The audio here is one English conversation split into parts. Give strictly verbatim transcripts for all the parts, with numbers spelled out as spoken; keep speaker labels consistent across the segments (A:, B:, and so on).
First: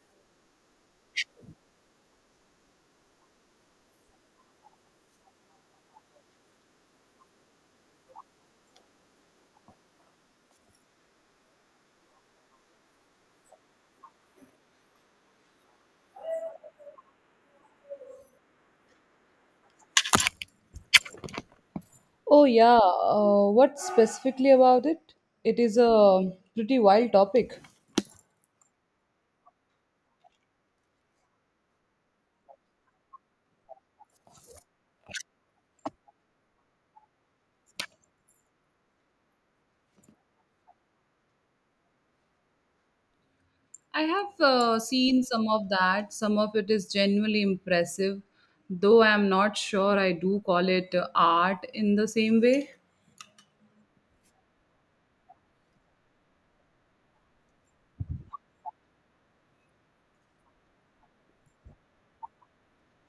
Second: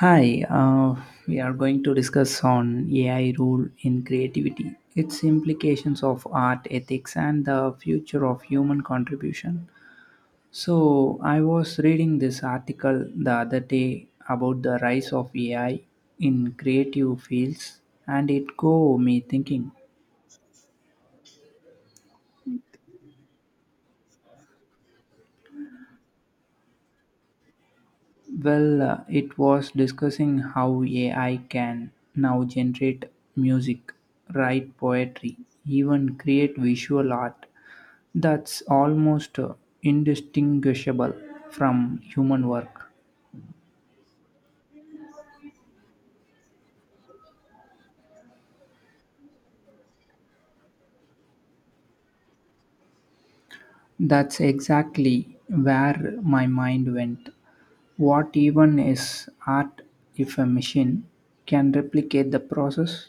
A: Hi, uh, we are going to discuss on A I role in creativity, its implications of art ethics, and the future of human contribution. So, I was reading this article the other day about the rise of A I in creative fields, and it got me thinking.
B: Oh, yeah. Uh, what specifically about it? It is a pretty wild topic.
A: Well, uh, it was discussing how A I can now generate music, write poetry, even create visual art that's almost uh, indistinguishable from human work.
B: I have uh, seen some of that. Some of it is genuinely impressive, though I'm not sure I do call it uh, art in the same way.
A: That's exactly where my mind went. What even is art if a machine can replicate the process?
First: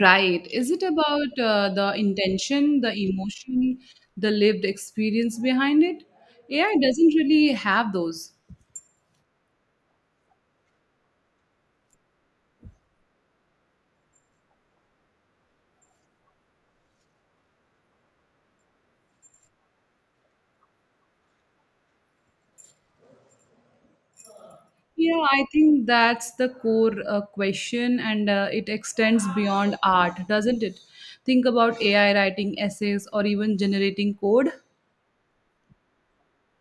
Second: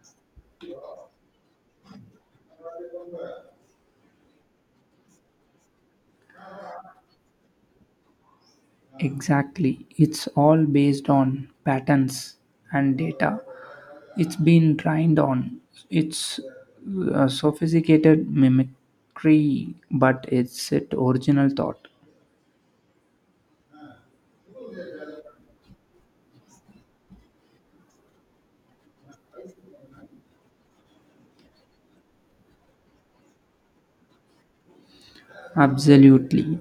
B: Right. Is it about uh, the intention, the emotion, the lived experience behind it? A I doesn't really have those.
A: Exactly. It's all based on patterns and data it's been trained on its uh, sophisticated mimicry, but its it original thought.
B: Yeah, I think that's the core uh, question, and uh, it extends beyond art, doesn't it? Think about A I writing essays or even generating code.
A: Absolutely.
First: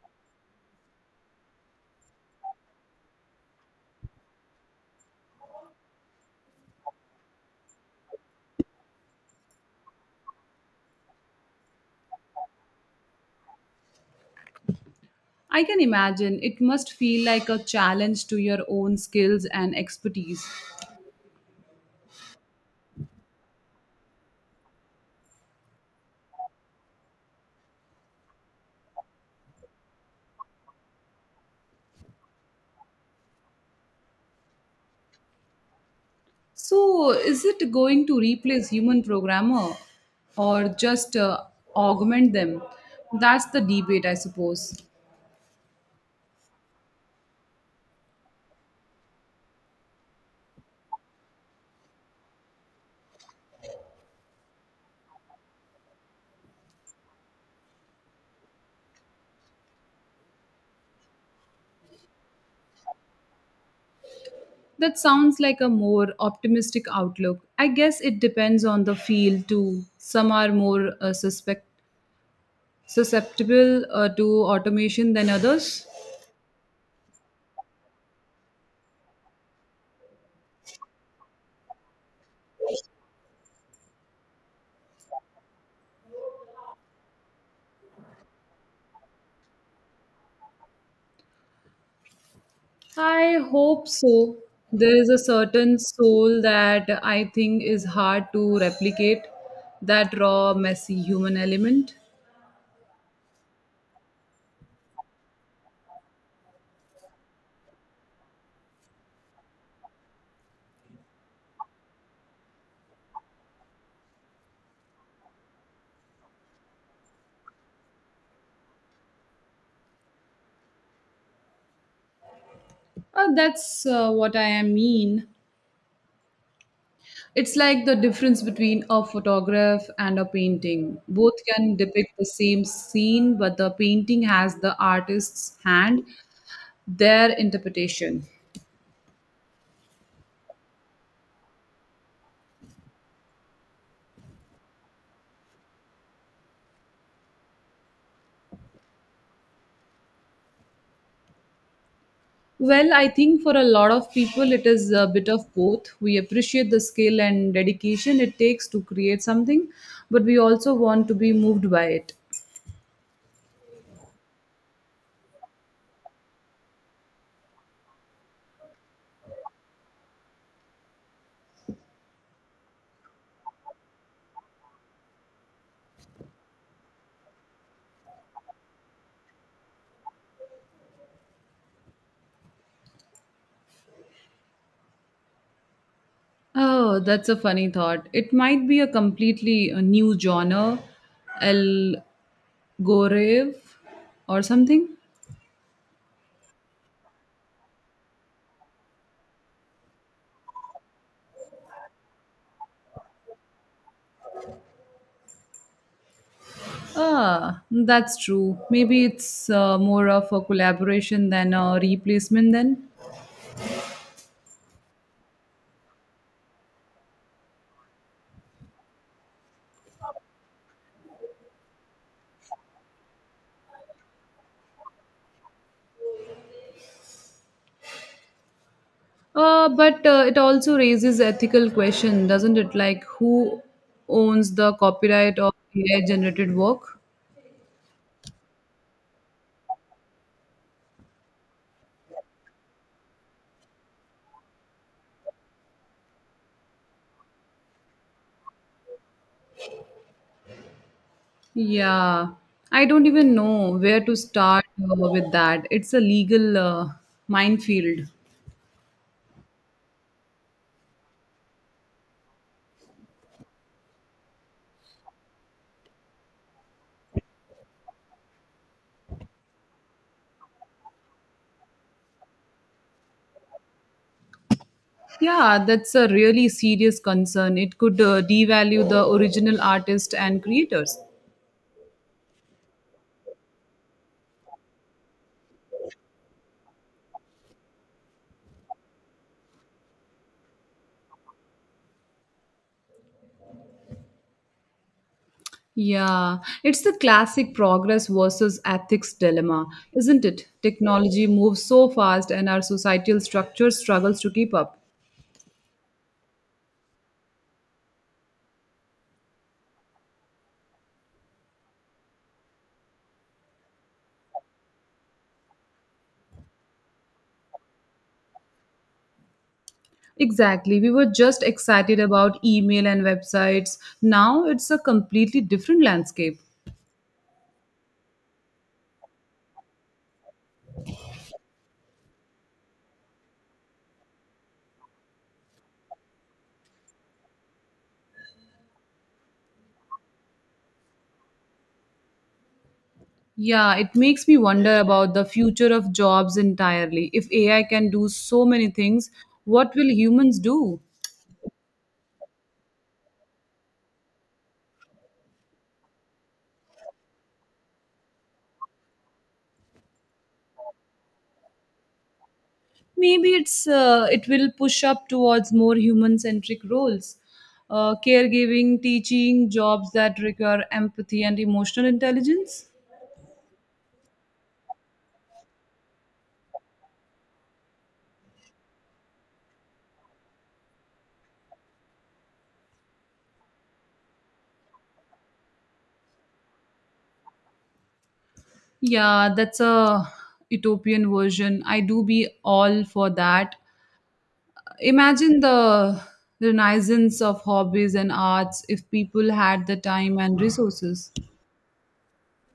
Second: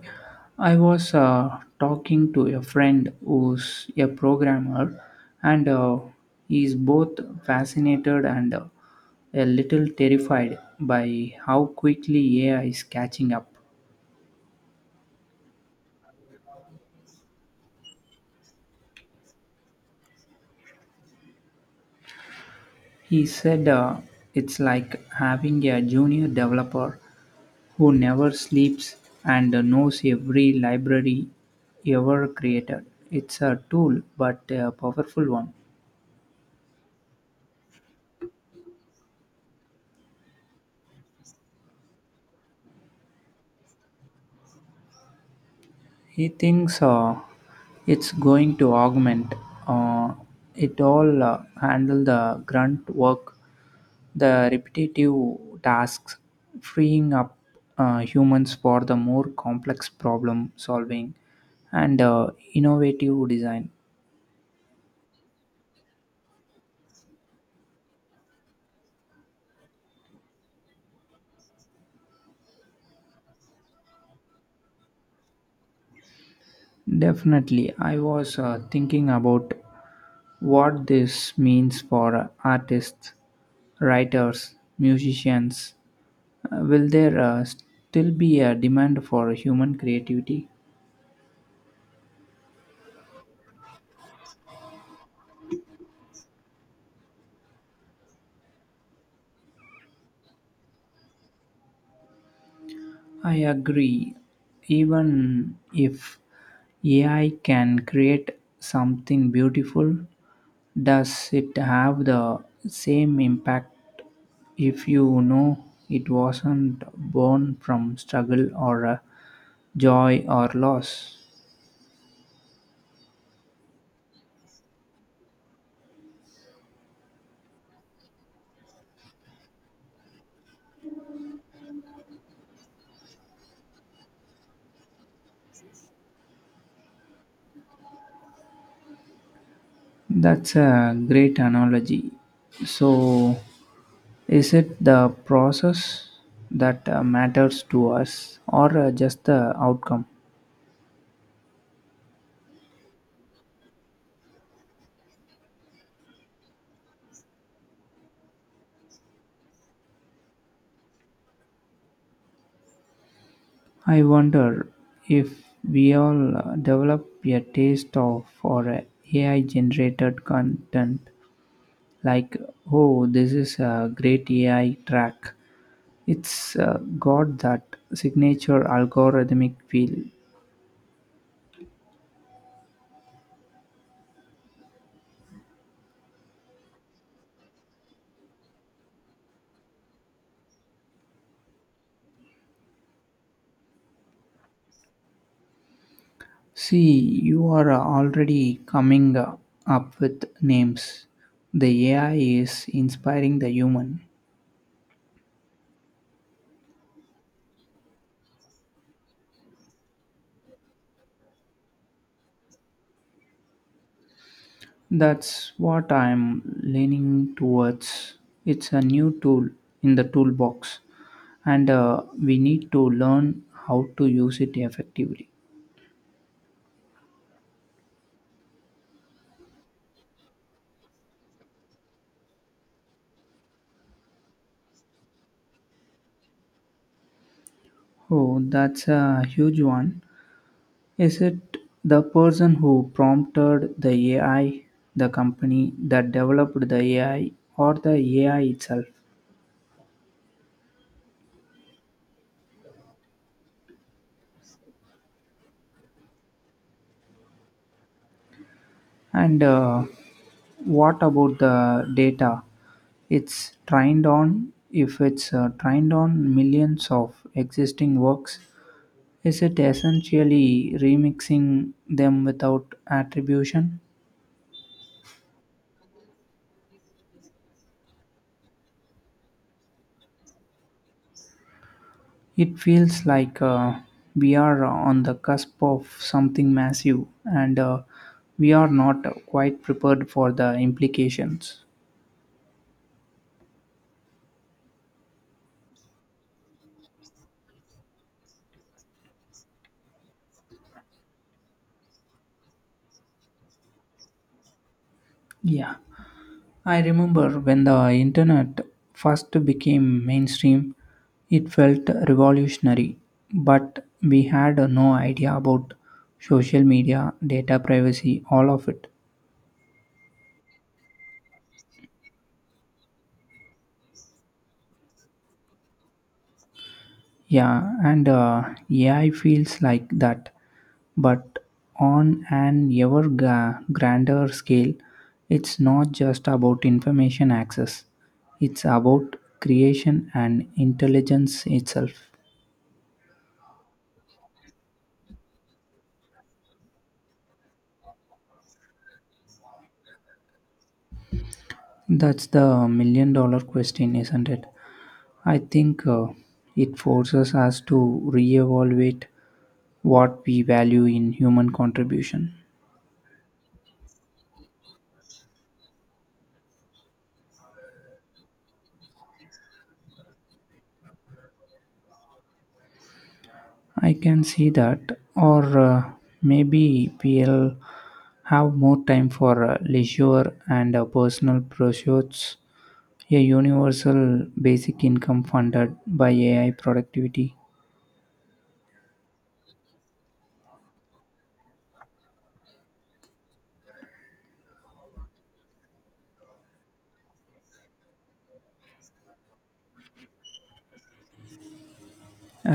A: I was uh, talking to a friend who's a programmer, and uh, he's both fascinated and uh, a little terrified by how quickly A I is catching up.
B: I can imagine it must feel like a challenge to your own skills and expertise.
A: He said uh, it's like having a junior developer who never sleeps and knows every library ever created. It's a tool, but a powerful one.
B: So, is it going to replace human programmer or just uh, augment them? That's the debate, I suppose.
A: He thinks uh, it's going to augment uh, it all, uh, handle the grunt work, the repetitive tasks, freeing up uh, humans for the more complex problem solving and uh, innovative design.
B: That sounds like a more optimistic outlook. I guess it depends on the field too. Some are more uh, suspect, susceptible uh, to automation than others.
A: Definitely. I was uh, thinking about what this means for uh, artists, writers, musicians. Uh, will there uh, still be a demand for human creativity?
B: I hope so. There is a certain soul that I think is hard to replicate, that raw, messy human element.
A: I agree. Even if A I can create something beautiful, does it have the same impact if you know it wasn't born from struggle or uh, joy or loss?
B: Uh, that's uh, what I mean. It's like the difference between a photograph and a painting. Both can depict the same scene, but the painting has the artist's hand, their interpretation.
A: That's a great analogy. So, is it the process that uh, matters to us or uh, just the outcome?
B: Well, I think for a lot of people, it is a bit of both. We appreciate the skill and dedication it takes to create something, but we also want to be moved by it.
A: I wonder if we all uh, develop a taste of for uh, A I generated content like oh, this is a great A I track, it's uh, got that signature algorithmic feel.
B: Oh, that's a funny thought. It might be a completely uh, new genre, El Gorev, or something.
A: See, you are uh, already coming uh, up with names. The A I is inspiring the human.
B: Ah, that's true. Maybe it's uh, more of a collaboration than a replacement then.
A: That's what I'm leaning towards. It's a new tool in the toolbox, and uh, we need to learn how to use it effectively.
B: Uh, but uh, it also raises ethical question, doesn't it? Like who owns the copyright of A I generated work?
A: Oh, that's a huge one. Is it the person who prompted the A I, the company that developed the A I, or the A I itself?
B: Yeah. I don't even know where to start uh, with that. It's a legal uh, minefield.
A: And uh, what about the data it's trained on? If it's uh, trained on millions of existing works, is it essentially remixing them without attribution?
B: Yeah, that's a really serious concern. It could uh, devalue the original artist and creators.
A: It feels like uh, we are on the cusp of something massive and uh, we are not quite prepared for the implications.
B: Yeah, it's the classic progress versus ethics dilemma, isn't it? Technology moves so fast and our societal structure struggles to keep up.
A: Yeah. I remember when the internet first became mainstream, it felt revolutionary, but we had no idea about social media, data privacy, all of it.
B: Exactly. We were just excited about email and websites. Now it's a completely different landscape.
A: Yeah, and uh, A I feels like that, but on an ever gra- grander scale. It's not just about information access, it's about creation and intelligence itself.
B: Yeah, it makes me wonder about the future of jobs entirely. If A I can do so many things, what will humans do?
A: That's the million dollar question, isn't it? I think uh, it forces us to reevaluate what we value in human contribution.
B: Maybe it's uh, it will push up towards more human centric roles, uh, caregiving, teaching jobs that require empathy and emotional intelligence.
A: I can see that, or uh, maybe we'll have more time for uh, leisure and uh, personal pursuits. A universal basic income funded by A I productivity.
B: Yeah, that's a utopian version. I do be all for that. Imagine the renaissance of hobbies and arts if people had the time and resources.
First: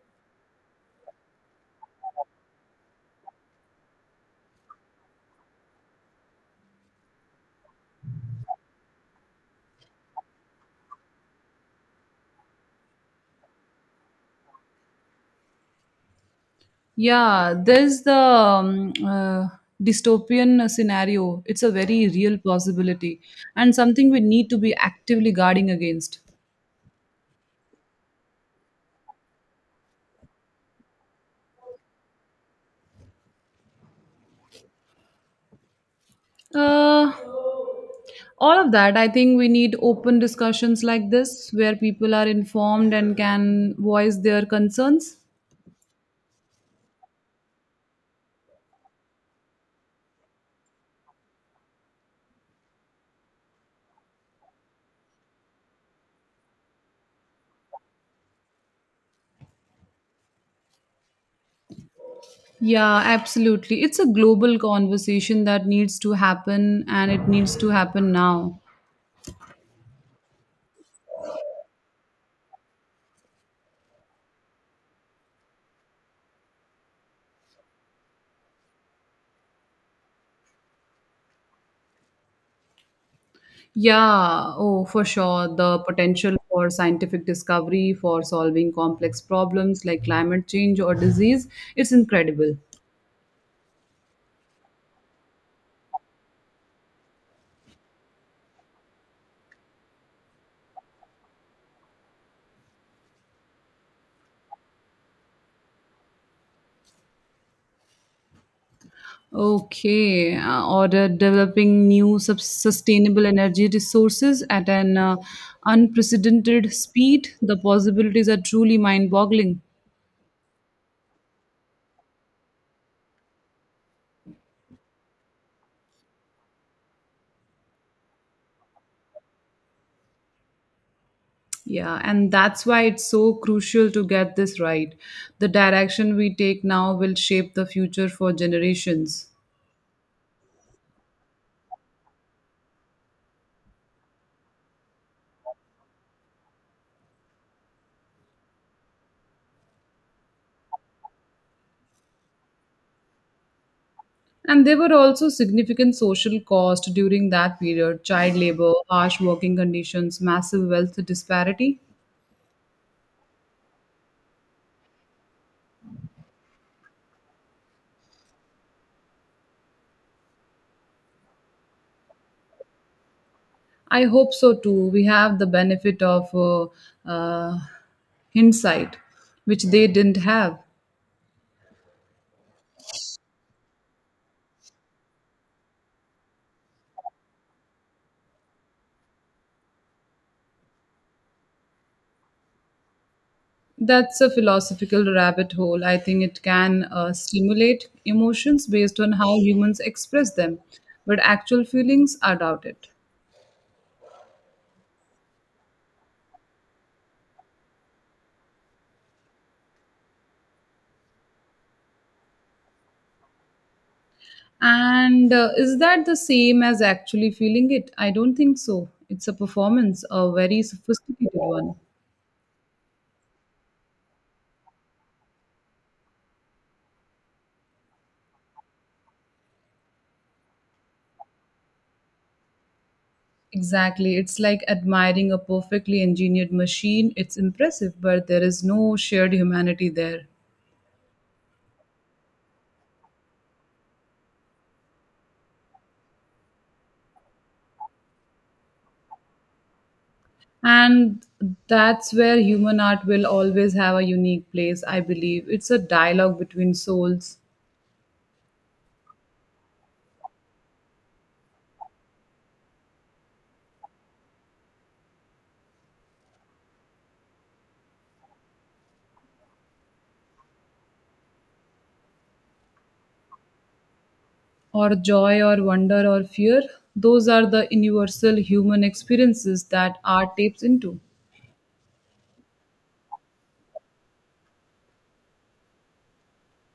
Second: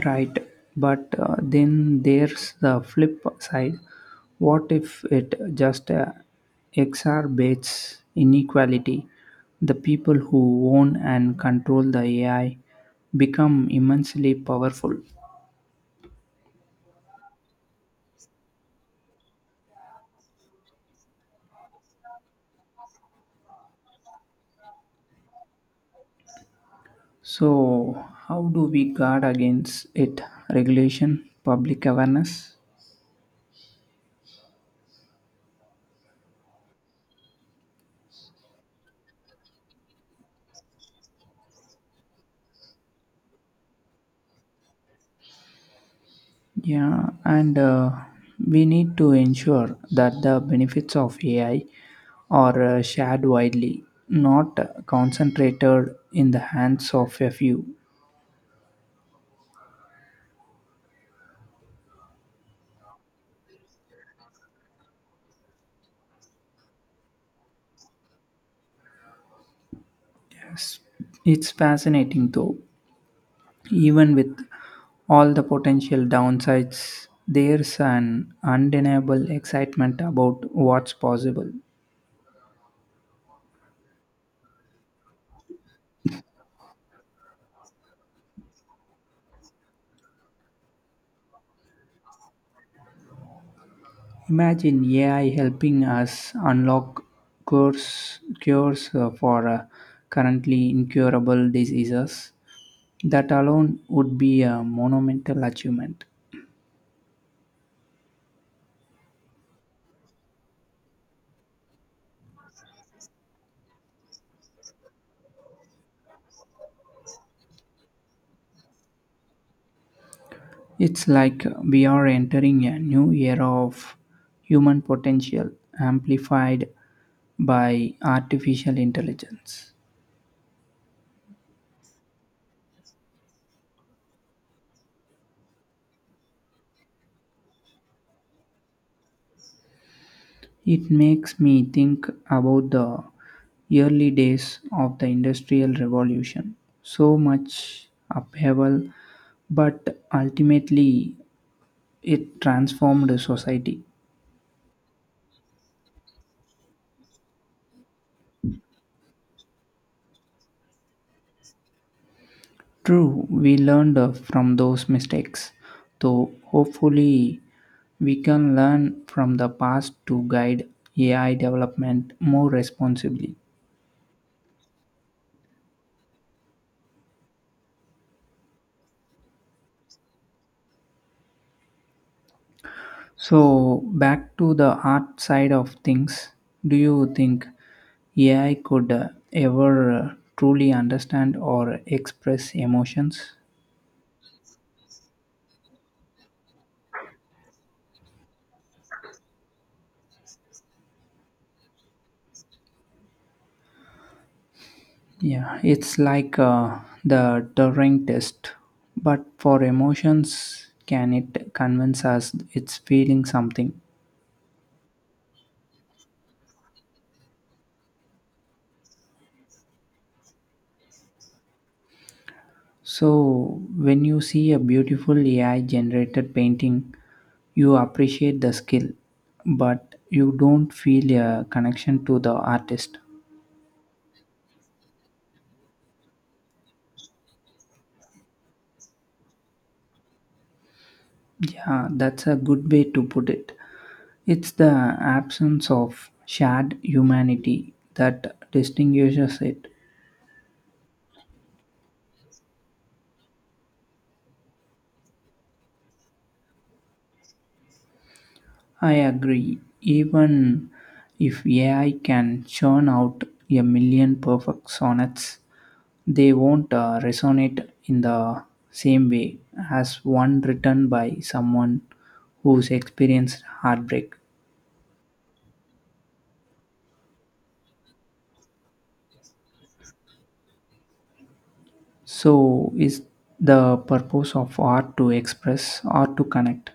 A: Right, but uh, then there's the flip side. What if it just uh, exacerbates inequality? The people who own and control the A I become immensely powerful.
B: Yeah, there's the um, uh, dystopian scenario. It's a very real possibility and something we need to be actively guarding against.
A: So, how do we guard against it? Regulation, public awareness?
B: Uh, all of that, I think we need open discussions like this where people are informed and can voice their concerns.
A: Yeah, and uh, we need to ensure that the benefits of A I are uh, shared widely, not concentrated in the hands of a few.
B: Yeah, absolutely. It's a global conversation that needs to happen and it needs to happen now.
A: Yes. It's fascinating though, even with all the potential downsides, there's an undeniable excitement about what's possible.
B: Yeah, oh, for sure. The potential for scientific discovery, for solving complex problems like climate change or disease, it's incredible.
A: Imagine A I helping us unlock cures, cures uh, for uh, currently incurable diseases. That alone would be a monumental achievement.
B: Okay, uh, or the developing new sub- sustainable energy resources at an uh, unprecedented speed, the possibilities are truly mind boggling.
A: It's like we are entering a new era of human potential amplified by artificial intelligence.
B: Yeah, and that's why it's so crucial to get this right. The direction we take now will shape the future for generations.
A: It makes me think about the early days of the Industrial Revolution. So much upheaval, but ultimately it transformed society.
B: And there were also significant social costs during that period: child labor, harsh working conditions, massive wealth disparity.
A: True, we learned uh, from those mistakes, though hopefully we can learn from the past to guide A I development more responsibly.
B: I hope so too. We have the benefit of uh, uh, hindsight, which they didn't have.
A: So, back to the art side of things, do you think A I could uh, ever uh, truly understand or express emotions?
B: That's a philosophical rabbit hole. I think it can uh, stimulate emotions based on how humans express them, but actual feelings are doubted.
A: Yeah, it's like uh, the Turing test, but for emotions, can it convince us it's feeling something?
B: And uh, is that the same as actually feeling it? I don't think so. It's a performance, a very sophisticated one.
A: So, when you see a beautiful A I generated painting, you appreciate the skill, but you don't feel a connection to the artist.
B: Exactly. It's like admiring a perfectly engineered machine. It's impressive, but there is no shared humanity there.
A: Yeah, that's a good way to put it. It's the absence of shared humanity that distinguishes it.
B: And that's where human art will always have a unique place, I believe. It's a dialogue between souls,
A: I agree. Even if A I can churn out a million perfect sonnets, they won't uh, resonate in the same way as one written by someone who's experienced heartbreak.
B: or joy, or wonder, or fear. Those are the universal human experiences that art taps into.
A: So, is the purpose of art to express or to connect?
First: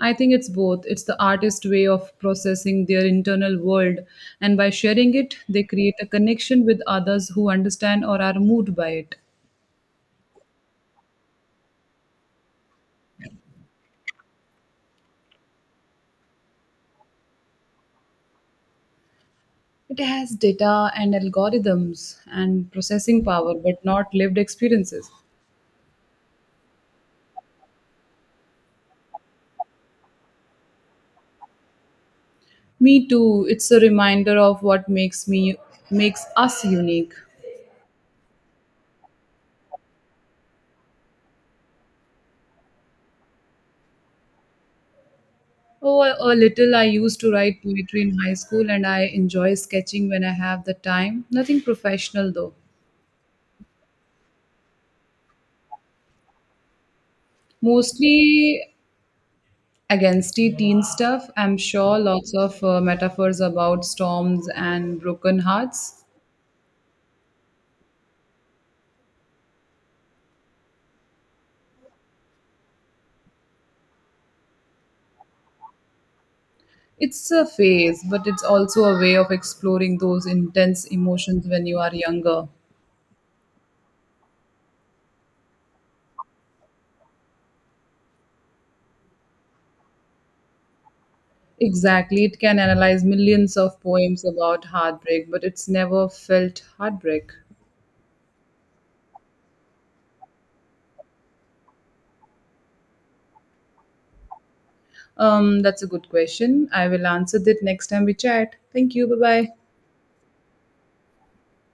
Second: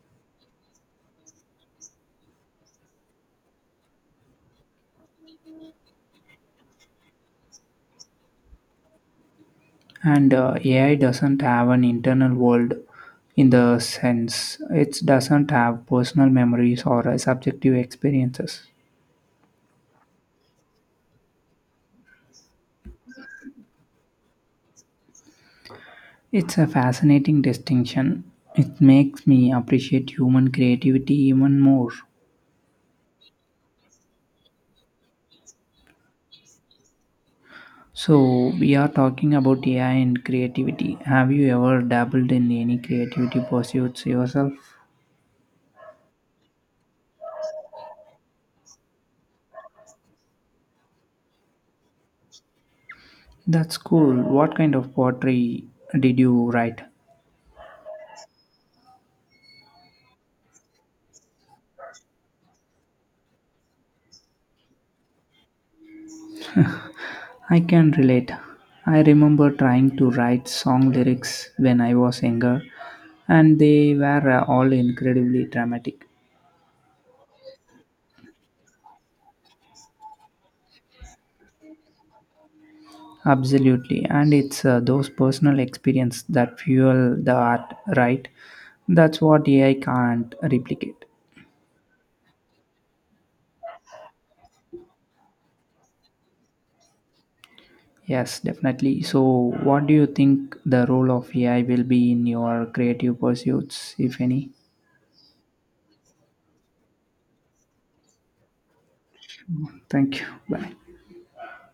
B: I think it's both. It's the artist's way of processing their internal world, and by sharing it, they create a connection with others who understand or are moved by it.
A: And uh, A I doesn't have an internal world in the sense it doesn't have personal memories or uh, subjective experiences.
B: It has data and algorithms and processing power, but not lived experiences.
A: It's a fascinating distinction. It makes me appreciate human creativity even more.
B: Me too. It's a reminder of what makes me makes us unique.
A: So, we are talking about A I and creativity. Have you ever dabbled in any creativity pursuits yourself?
B: Oh, a little. I used to write poetry in high school, and I enjoy sketching when I have the time. Nothing professional though.
A: That's cool. What kind of poetry did you write?
B: Mostly against the teen stuff. I'm sure lots of uh, metaphors about storms and broken hearts.
A: I can relate. I remember trying to write song lyrics when I was younger, and they were uh, all incredibly dramatic.
B: It's a phase, but it's also a way of exploring those intense emotions when you are younger.
A: Absolutely, and it's uh, those personal experience that fuel the art, right? That's what A I can't replicate.
B: Exactly, it can analyze millions of poems about heartbreak, but it's never felt heartbreak.
A: Yes, definitely. So, what do you think the role of A I will be in your creative pursuits, if any?
B: Um, that's a good question. I will answer that next time we chat. Thank you. Bye bye.
A: Thank you. Bye.